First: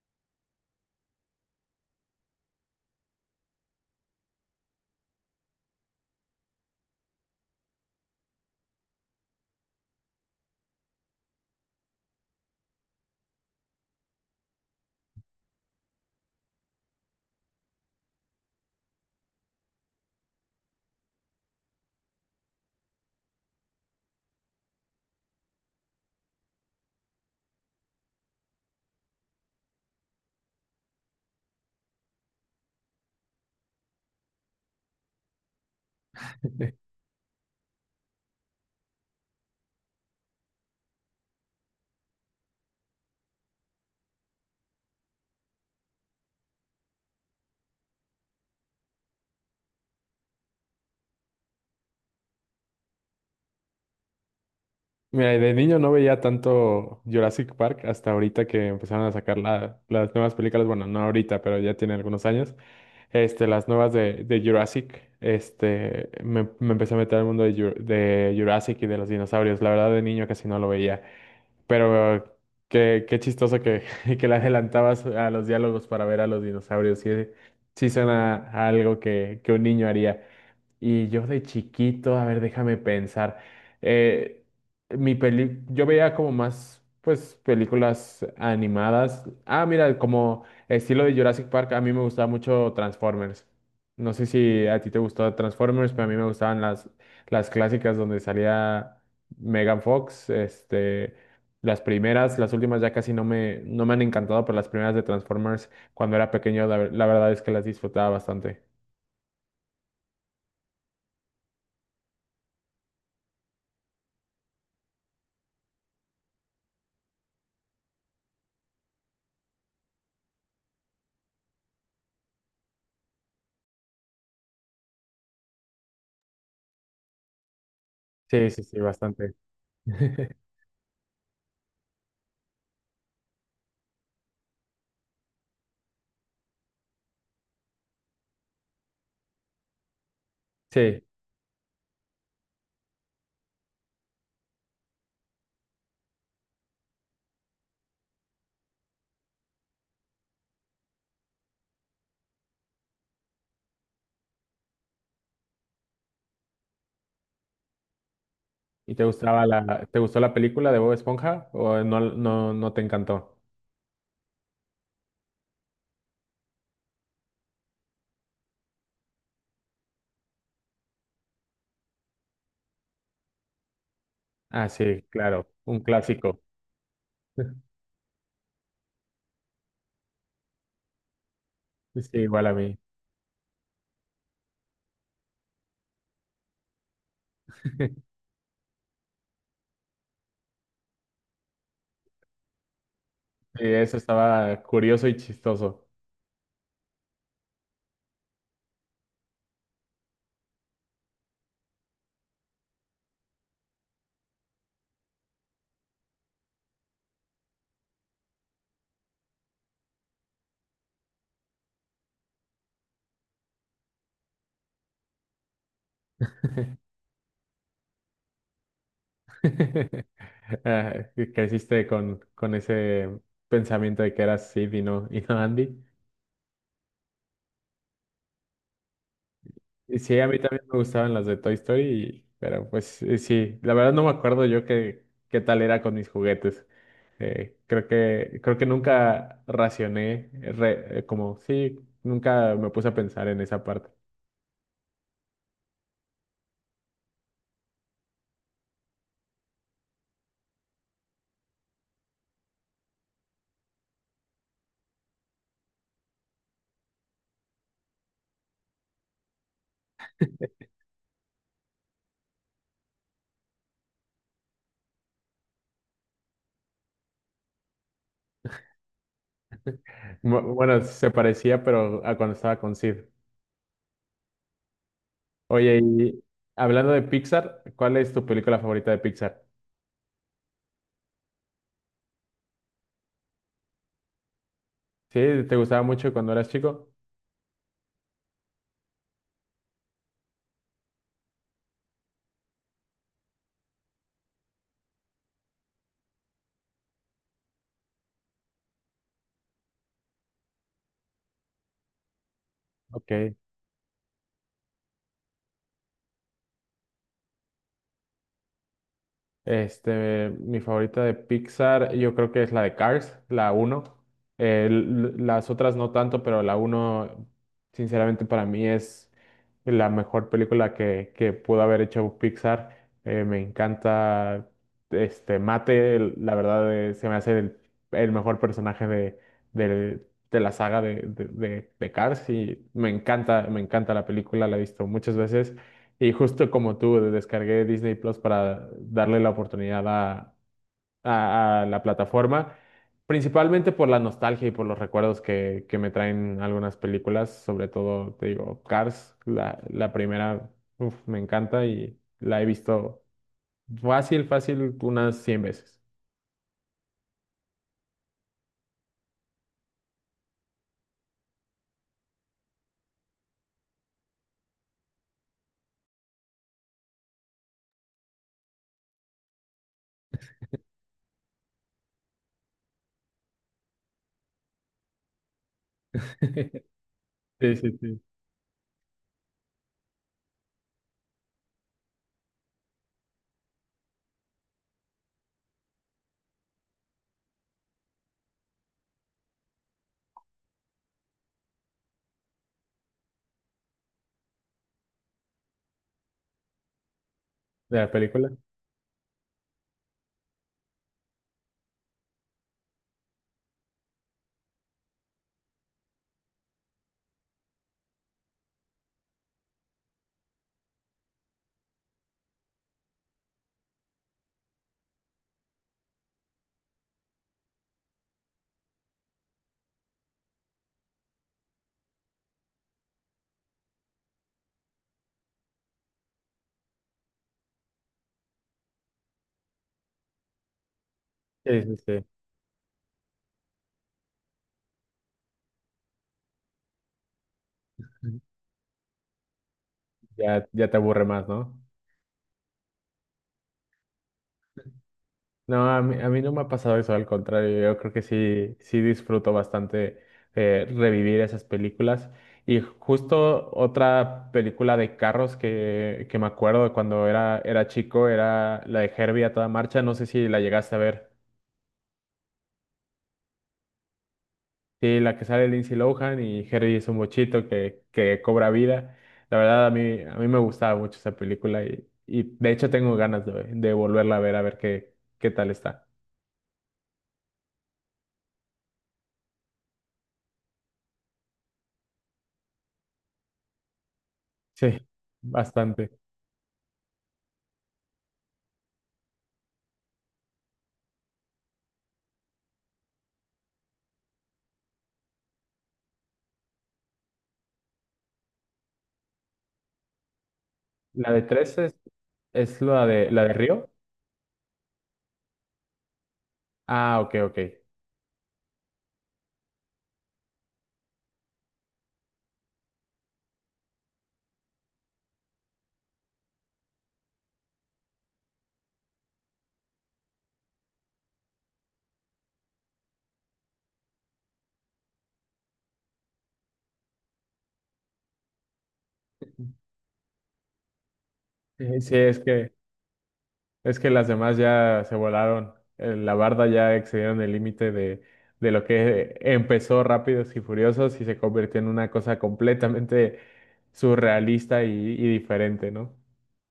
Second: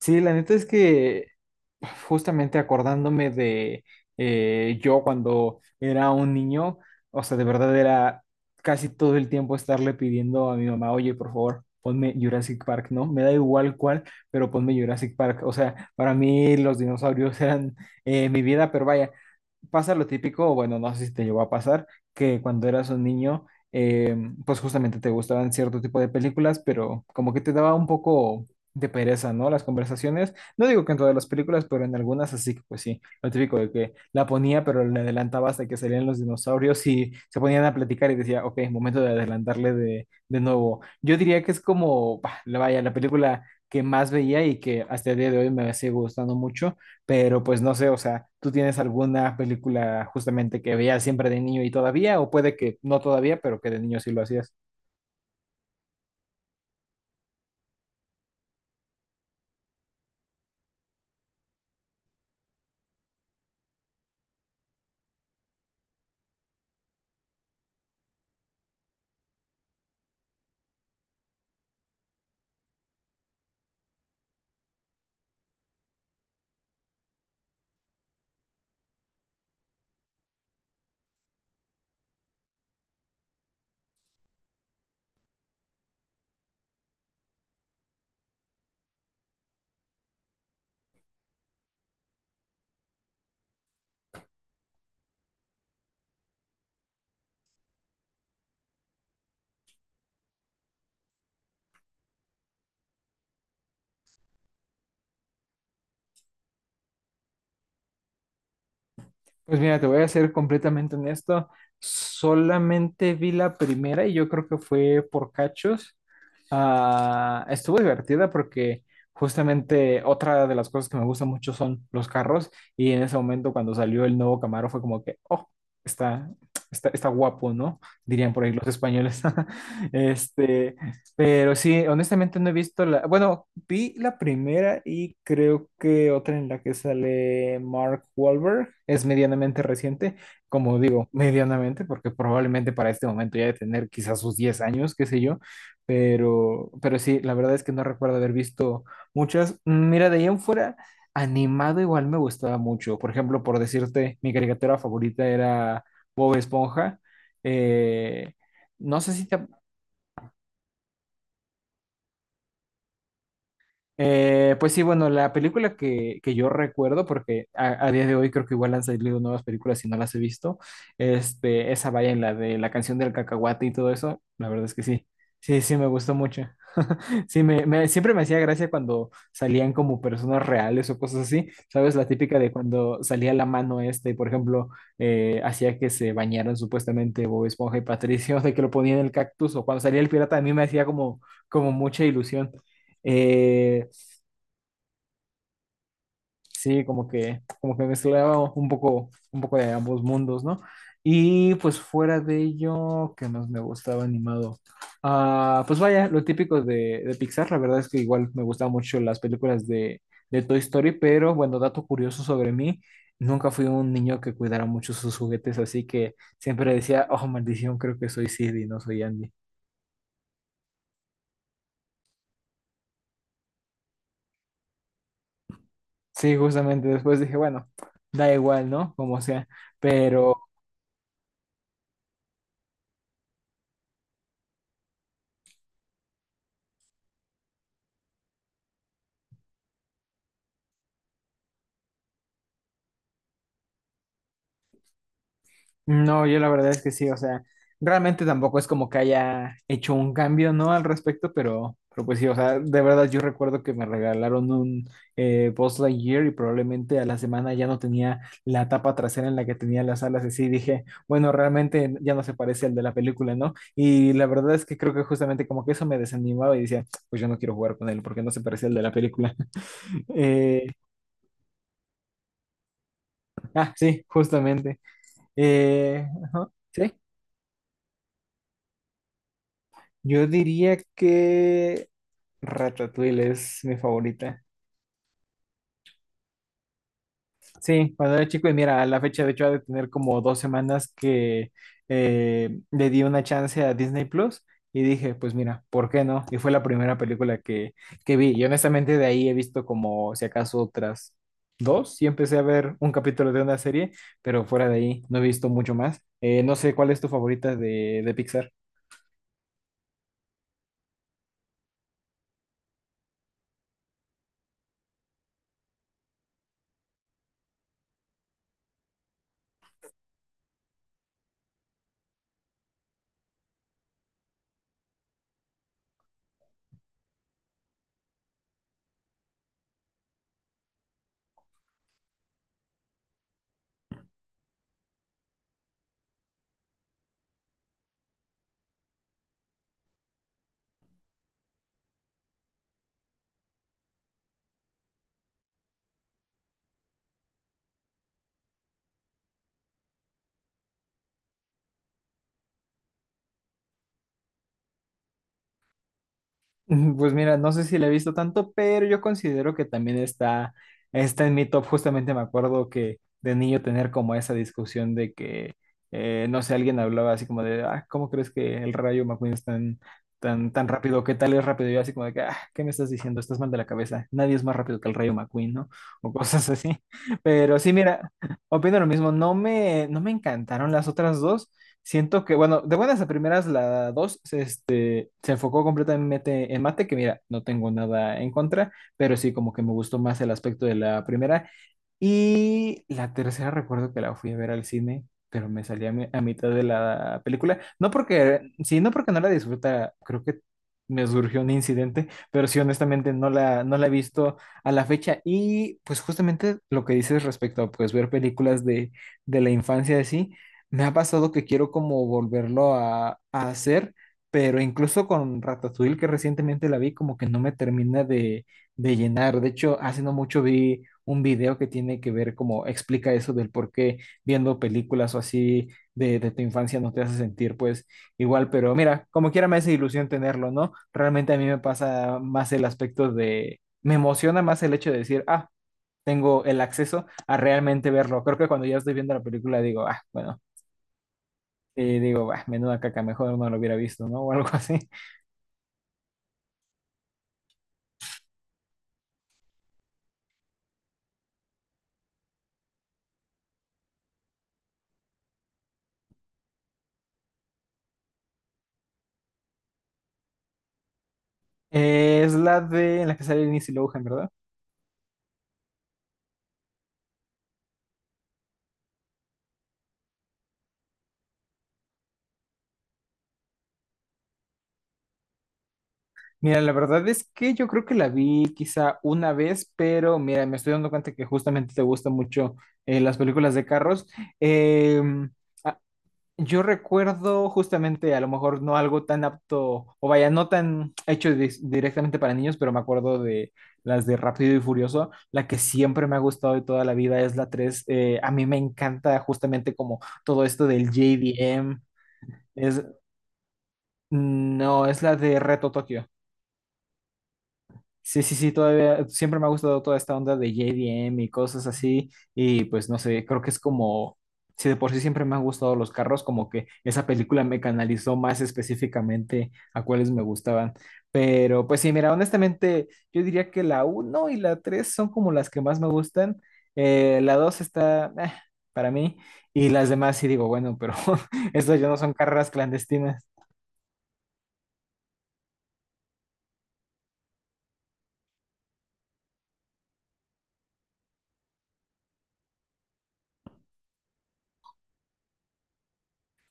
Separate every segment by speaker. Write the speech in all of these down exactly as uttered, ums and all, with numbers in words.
Speaker 1: Sí, la neta es que justamente acordándome de eh, yo cuando era un niño, o sea, de verdad era casi todo el tiempo estarle pidiendo a mi mamá, oye, por favor, ponme Jurassic Park, ¿no? Me da igual cuál, pero ponme Jurassic Park. O sea, para mí los dinosaurios eran eh, mi vida, pero vaya, pasa lo típico, o bueno, no sé si te llegó a pasar, que cuando eras un niño, eh, pues justamente te gustaban cierto tipo de películas, pero como que te daba un poco de pereza, ¿no? Las conversaciones. No digo que en todas las películas, pero en algunas así que pues sí, lo típico de que la ponía, pero le adelantaba hasta que salían los
Speaker 2: Eh,
Speaker 1: dinosaurios y se ponían a platicar y decía, ok, momento de adelantarle de, de nuevo. Yo diría que es como, bah, la- vaya, la película que más veía y que hasta el día de hoy me sigue gustando mucho, pero pues no sé, o sea, ¿tú tienes alguna película justamente que veías siempre de niño y todavía? O puede que no todavía, pero que de niño sí lo hacías.
Speaker 2: Mira, de niño no veía tanto Jurassic Park hasta ahorita que empezaron a sacar la- las nuevas películas. Bueno, no ahorita, pero ya tiene algunos años. Este, las nuevas de, de Jurassic. Este, me, me empecé a meter al mundo de, Jur- de Jurassic y de los dinosaurios. La verdad, de niño casi no lo veía. Pero qué, qué chistoso que, que le adelantabas a los diálogos para ver a los dinosaurios. Sí, sí suena a algo que, que un niño haría. Y yo de chiquito, a ver, déjame pensar. eh, mi peli, yo veía como más, pues, películas animadas. Ah, mira, como estilo de Jurassic Park, a mí me gustaba mucho Transformers. No sé si a ti te gustó Transformers, pero a mí me gustaban las, las clásicas donde salía Megan Fox. Este, las primeras, las últimas ya casi no me, no me han encantado, pero las primeras de Transformers, cuando era pequeño, la la verdad es que las disfrutaba bastante.
Speaker 1: Pues mira, te voy a ser completamente honesto. Solamente vi la primera y yo creo que fue por cachos. Ah, estuvo divertida porque justamente otra de las cosas que me gustan mucho son los carros y en ese momento cuando salió el nuevo Camaro fue como que, oh, está, está, está guapo, ¿no? Dirían por
Speaker 2: Sí,
Speaker 1: ahí
Speaker 2: sí,
Speaker 1: los
Speaker 2: sí,
Speaker 1: españoles.
Speaker 2: bastante.
Speaker 1: Este, pero sí, honestamente no he visto la, bueno, vi la primera y creo que otra en la que sale Mark Wahlberg es medianamente reciente, como
Speaker 2: Sí.
Speaker 1: digo, medianamente, porque probablemente para este momento ya de tener quizás sus diez años, qué sé yo, pero, pero sí, la verdad es que no recuerdo haber visto muchas. Mira, de ahí en fuera, animado igual me gustaba mucho. Por ejemplo, por decirte, mi caricatura favorita era Bob Esponja. Eh,
Speaker 2: ¿Y
Speaker 1: no
Speaker 2: te
Speaker 1: sé si te,
Speaker 2: gustaba la, te gustó la película de Bob Esponja o no, no, no te encantó?
Speaker 1: Eh, pues sí, bueno, la película que, que yo recuerdo, porque a, a día de hoy creo que igual han salido nuevas películas y no las he visto, este, esa vaya en la de la canción del cacahuate y todo eso, la verdad
Speaker 2: Ah,
Speaker 1: es que
Speaker 2: sí,
Speaker 1: sí,
Speaker 2: claro,
Speaker 1: sí, sí
Speaker 2: un
Speaker 1: me gustó mucho.
Speaker 2: clásico.
Speaker 1: Sí, me, me- siempre me hacía gracia cuando salían como personas reales o cosas así, ¿sabes? La
Speaker 2: Sí,
Speaker 1: típica
Speaker 2: igual
Speaker 1: de
Speaker 2: a mí.
Speaker 1: cuando salía la mano este, por ejemplo, eh, hacía que se bañaran supuestamente Bob Esponja y Patricio, de que lo ponían en el cactus, o cuando salía el pirata, a mí me hacía como, como, mucha ilusión.
Speaker 2: Sí,
Speaker 1: Eh,
Speaker 2: eso estaba curioso y chistoso.
Speaker 1: Sí, como que, como que mezclaba un poco, un poco de ambos mundos, ¿no? Y pues fuera de ello, ¿qué más me gustaba animado? Ah, pues vaya, lo típico de, de Pixar, la verdad es que igual me gustaban mucho las películas de, de Toy Story, pero bueno, dato curioso sobre mí, nunca fui un niño que cuidara mucho sus juguetes, así que siempre decía, oh, maldición, creo que soy Sid y no soy Andy.
Speaker 2: Ah, creciste con, con ese pensamiento de que eras Sid y no, y no Andy.
Speaker 1: Sí, justamente después dije, bueno, da igual, ¿no? Como sea.
Speaker 2: Y sí, a
Speaker 1: Pero
Speaker 2: mí también me gustaban las de Toy Story, y- pero pues eh, sí, la verdad no me acuerdo yo qué, qué tal era con mis juguetes. Eh, creo que, creo que nunca racioné, eh, re- eh, como sí, nunca me puse a pensar en esa parte.
Speaker 1: no, yo la verdad es que sí, o sea, realmente tampoco es como que haya hecho un cambio, ¿no? Al respecto, pero, pero pues sí, o sea, de verdad yo recuerdo que me regalaron un eh, Buzz Lightyear y probablemente a la semana ya no tenía la tapa trasera en la que tenía las alas, así dije, bueno, realmente ya no se parece al de la película, ¿no? Y la verdad es que creo que justamente como que eso me desanimaba y decía, pues yo no quiero jugar con él porque no se parece al de la película.
Speaker 2: Bu-
Speaker 1: Eh,
Speaker 2: Bueno, se parecía, pero a cuando estaba con Sid.
Speaker 1: ah, sí, justamente.
Speaker 2: Oye,
Speaker 1: Eh,
Speaker 2: y
Speaker 1: ajá, sí.
Speaker 2: hablando de Pixar, ¿cuál es tu película favorita de Pixar?
Speaker 1: Yo diría que Ratatouille es mi favorita.
Speaker 2: ¿Sí? ¿Te gustaba mucho cuando eras chico?
Speaker 1: Sí, cuando era chico, y mira, a la fecha de hecho ha de tener como dos semanas que eh, le di una chance a Disney Plus y dije, pues mira, ¿por qué no? Y fue la primera película que, que vi. Y honestamente de ahí he visto como si acaso otras dos y empecé a ver un capítulo
Speaker 2: Ok.
Speaker 1: de una serie, pero fuera de ahí no he visto mucho más. Eh, no sé, ¿cuál es tu favorita de, de Pixar?
Speaker 2: Este, mi favorita de Pixar, yo creo que es la de Cars, la uno. Eh, las otras no tanto, pero la uno, sinceramente, para mí es la mejor película que, que pudo haber hecho Pixar. Eh, me encanta este Mate, el- la verdad, eh, se me hace el, el mejor personaje de, del- de la saga de, de, de- de Cars y me encanta, me encanta la película, la he visto muchas veces. Y justo como tú, descargué Disney Plus para darle la oportunidad a, a- a la plataforma, principalmente por la nostalgia y por los recuerdos que, que me traen algunas películas, sobre todo, te digo, Cars, la, la primera, uf, me encanta y la he visto fácil, fácil, unas cien veces.
Speaker 1: Mm, Pues mira, no sé si la he visto tanto, pero yo considero que también está, está en mi top. Justamente me acuerdo que de niño tener como esa discusión de que, eh, no sé, alguien hablaba así como de, ah, ¿cómo crees que el rayo McQueen es tan, tan, tan rápido? ¿Qué tal es rápido? Y yo así como de que, ah, ¿qué me estás diciendo? Estás mal de la cabeza. Nadie es más rápido que el rayo McQueen, ¿no? O cosas así.
Speaker 2: Sí,
Speaker 1: Pero sí,
Speaker 2: sí, sí.
Speaker 1: mira, opino lo mismo. No me, no me encantaron las otras dos. Siento que, bueno, de buenas a primeras, la dos se enfocó completamente en mate, que mira, no tengo nada en contra, pero sí como que me gustó más el aspecto de la primera y la tercera recuerdo que la fui a ver al cine, pero me salí a, mi- a mitad de la película.
Speaker 2: De la
Speaker 1: No
Speaker 2: película.
Speaker 1: porque, sí, no porque no la disfruta, creo que me surgió un incidente, pero sí, honestamente no la, no la he visto a la fecha. Y pues justamente lo que dices respecto a pues ver películas de, de la infancia así, me ha pasado que quiero como volverlo a, a hacer, pero incluso con Ratatouille, que recientemente la vi, como que no me termina de llenar. De hecho, hace no mucho vi un video que tiene que ver como explica eso del por qué viendo películas o así de, de tu infancia no te hace sentir pues igual, pero mira, como quiera me hace ilusión tenerlo, ¿no? Realmente a mí me
Speaker 2: Sí, sí, sí.
Speaker 1: pasa más el aspecto de, me emociona más el hecho de decir, ah, tengo el acceso a realmente verlo. Creo que cuando ya estoy viendo la película digo, ah, bueno.
Speaker 2: Ya, ya te aburre más, ¿no?
Speaker 1: Y digo, bah, menuda caca, mejor no lo hubiera visto, ¿no? O algo así.
Speaker 2: No, a mí, a mí no me ha pasado eso, al contrario, yo creo que sí, sí disfruto bastante eh, revivir esas películas. Y justo otra película de carros que, que me acuerdo cuando era, era chico era la de Herbie a toda marcha, no sé si la llegaste a ver.
Speaker 1: Eh, es la de en la que sale Lindsay Lohan, ¿verdad?
Speaker 2: Sí, la que sale Lindsay Lohan y Herbie es un bochito que, que cobra vida. La verdad, a mí, a mí me gustaba mucho esa película y, y de hecho tengo ganas de, de volverla a ver, a ver qué, qué tal está.
Speaker 1: Mira, la verdad es que yo creo que la vi quizá una vez, pero mira, me estoy dando cuenta que justamente te gustan mucho eh, las películas de carros.
Speaker 2: Sí,
Speaker 1: Em, ah,
Speaker 2: bastante.
Speaker 1: yo recuerdo justamente, a lo mejor no algo tan apto, o vaya, no tan hecho dis- directamente para niños, pero me acuerdo de las de Rápido y Furioso. La que siempre me ha gustado de toda la vida es la tres. Eh, a mí me encanta justamente como todo esto del
Speaker 2: La de tres es,
Speaker 1: J D M.
Speaker 2: es
Speaker 1: Es,
Speaker 2: la de la de Río.
Speaker 1: no, es la de Reto Tokio.
Speaker 2: Ah, ok, ok.
Speaker 1: Sí, sí, sí, todavía siempre me ha gustado toda esta onda de J D M y cosas así. Y pues no sé, creo que es como, si de por sí siempre me han gustado los carros, como que esa película me canalizó más específicamente a cuáles me gustaban. Pero pues sí, mira, honestamente, yo diría que la uno y la tres son como las que más me gustan. Eh, la dos está eh, para mí y las demás sí digo, bueno, pero estas
Speaker 2: Sí,
Speaker 1: ya
Speaker 2: sí,
Speaker 1: no son
Speaker 2: es
Speaker 1: carreras
Speaker 2: que
Speaker 1: clandestinas.
Speaker 2: es que las demás ya se volaron. Eh, La barda ya excedieron el límite de, de lo que empezó Rápidos y Furiosos y se convirtió en una cosa completamente surrealista y, y diferente, ¿no?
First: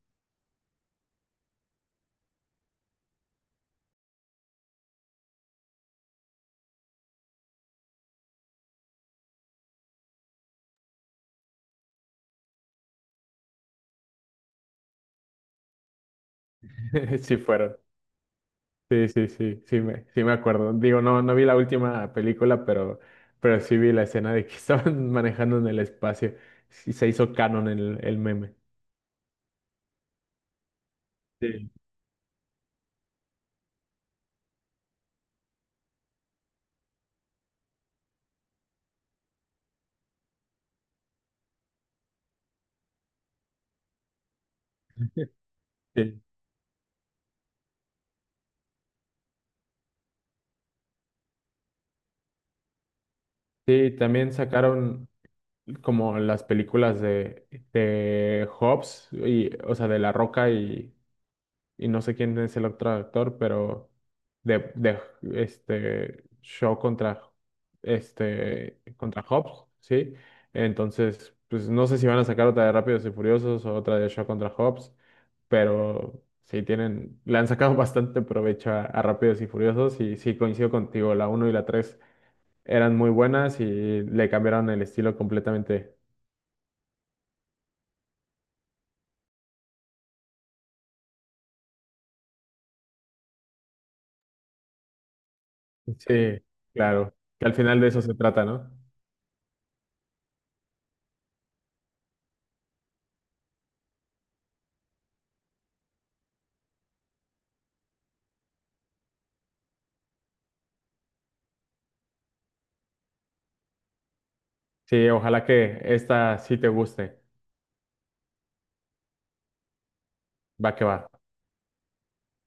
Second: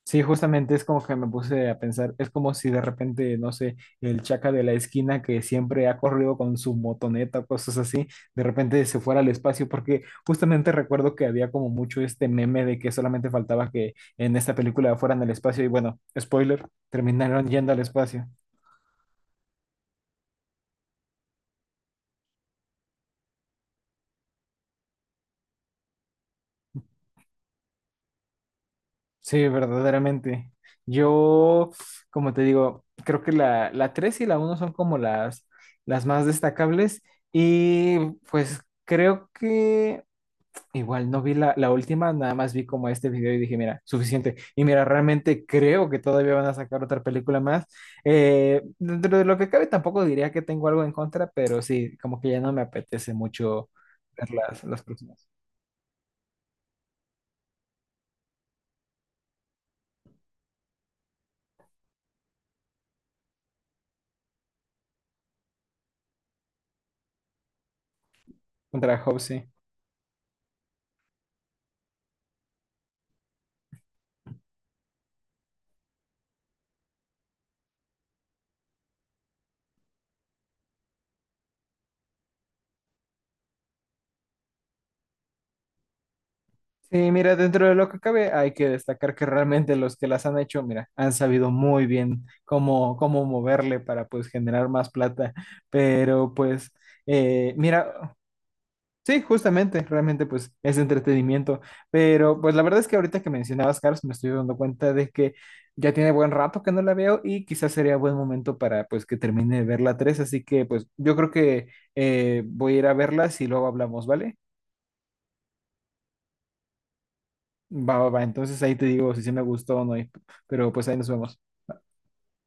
Speaker 1: Sí, justamente es como que me puse a pensar, es como si de repente, no sé, el chaca de la esquina que siempre ha corrido con su motoneta o cosas así, de repente se fuera al espacio, porque justamente recuerdo que había como mucho este meme de que solamente faltaba que en esta película fueran al espacio y bueno, spoiler,
Speaker 2: Sí
Speaker 1: terminaron yendo
Speaker 2: fueron.
Speaker 1: al espacio.
Speaker 2: Sí, sí, sí, sí me, sí me acuerdo. Digo, no, no vi la última película, pero, pero sí vi la escena de que estaban manejando en el espacio. Sí, se hizo canon el, el meme.
Speaker 1: Sí, verdaderamente. Yo, como te digo, creo que la, la tres y la uno son como las, las más destacables y pues creo que... Igual no vi la, la última, nada más vi como este video y dije, mira, suficiente. Y mira,
Speaker 2: Sí.
Speaker 1: realmente creo que
Speaker 2: Sí,
Speaker 1: todavía van a sacar otra película más. Eh, dentro de lo que cabe, tampoco diría que tengo algo en contra, pero sí, como que ya no me apetece mucho
Speaker 2: sí,
Speaker 1: ver
Speaker 2: también
Speaker 1: las, las
Speaker 2: sacaron
Speaker 1: próximas.
Speaker 2: como las películas de, de Hobbs, y, o sea, de La Roca y, y no sé quién es el otro actor, pero de, de este Shaw contra este
Speaker 1: Contra Hope,
Speaker 2: contra
Speaker 1: sí.
Speaker 2: Hobbs, ¿sí? Entonces, pues no sé si van a sacar otra de Rápidos y Furiosos o otra de Shaw contra Hobbs, pero sí tienen, le han sacado bastante provecho a, a Rápidos y Furiosos y sí coincido contigo, la uno y la tres eran muy buenas y le cambiaron el estilo completamente.
Speaker 1: Sí, mira, dentro de lo que cabe, hay que destacar que realmente los que las han hecho, mira, han sabido muy bien cómo, cómo moverle para pues generar más plata. Pero
Speaker 2: Sí,
Speaker 1: pues,
Speaker 2: claro, que
Speaker 1: eh,
Speaker 2: al final de eso
Speaker 1: mira.
Speaker 2: se trata, ¿no?
Speaker 1: Sí, justamente, realmente pues es entretenimiento, pero pues la verdad es que ahorita que mencionabas Cars me estoy dando cuenta de que ya tiene buen rato que no la veo y quizás sería buen momento para pues que termine de ver la tres, así que pues yo creo que eh, voy a ir a verla y luego hablamos, ¿vale?
Speaker 2: Sí, ojalá que esta sí te guste.
Speaker 1: Va, va, va, entonces ahí te digo si sí me gustó o no, y- pero
Speaker 2: Va
Speaker 1: pues
Speaker 2: que
Speaker 1: ahí
Speaker 2: va.
Speaker 1: nos vemos.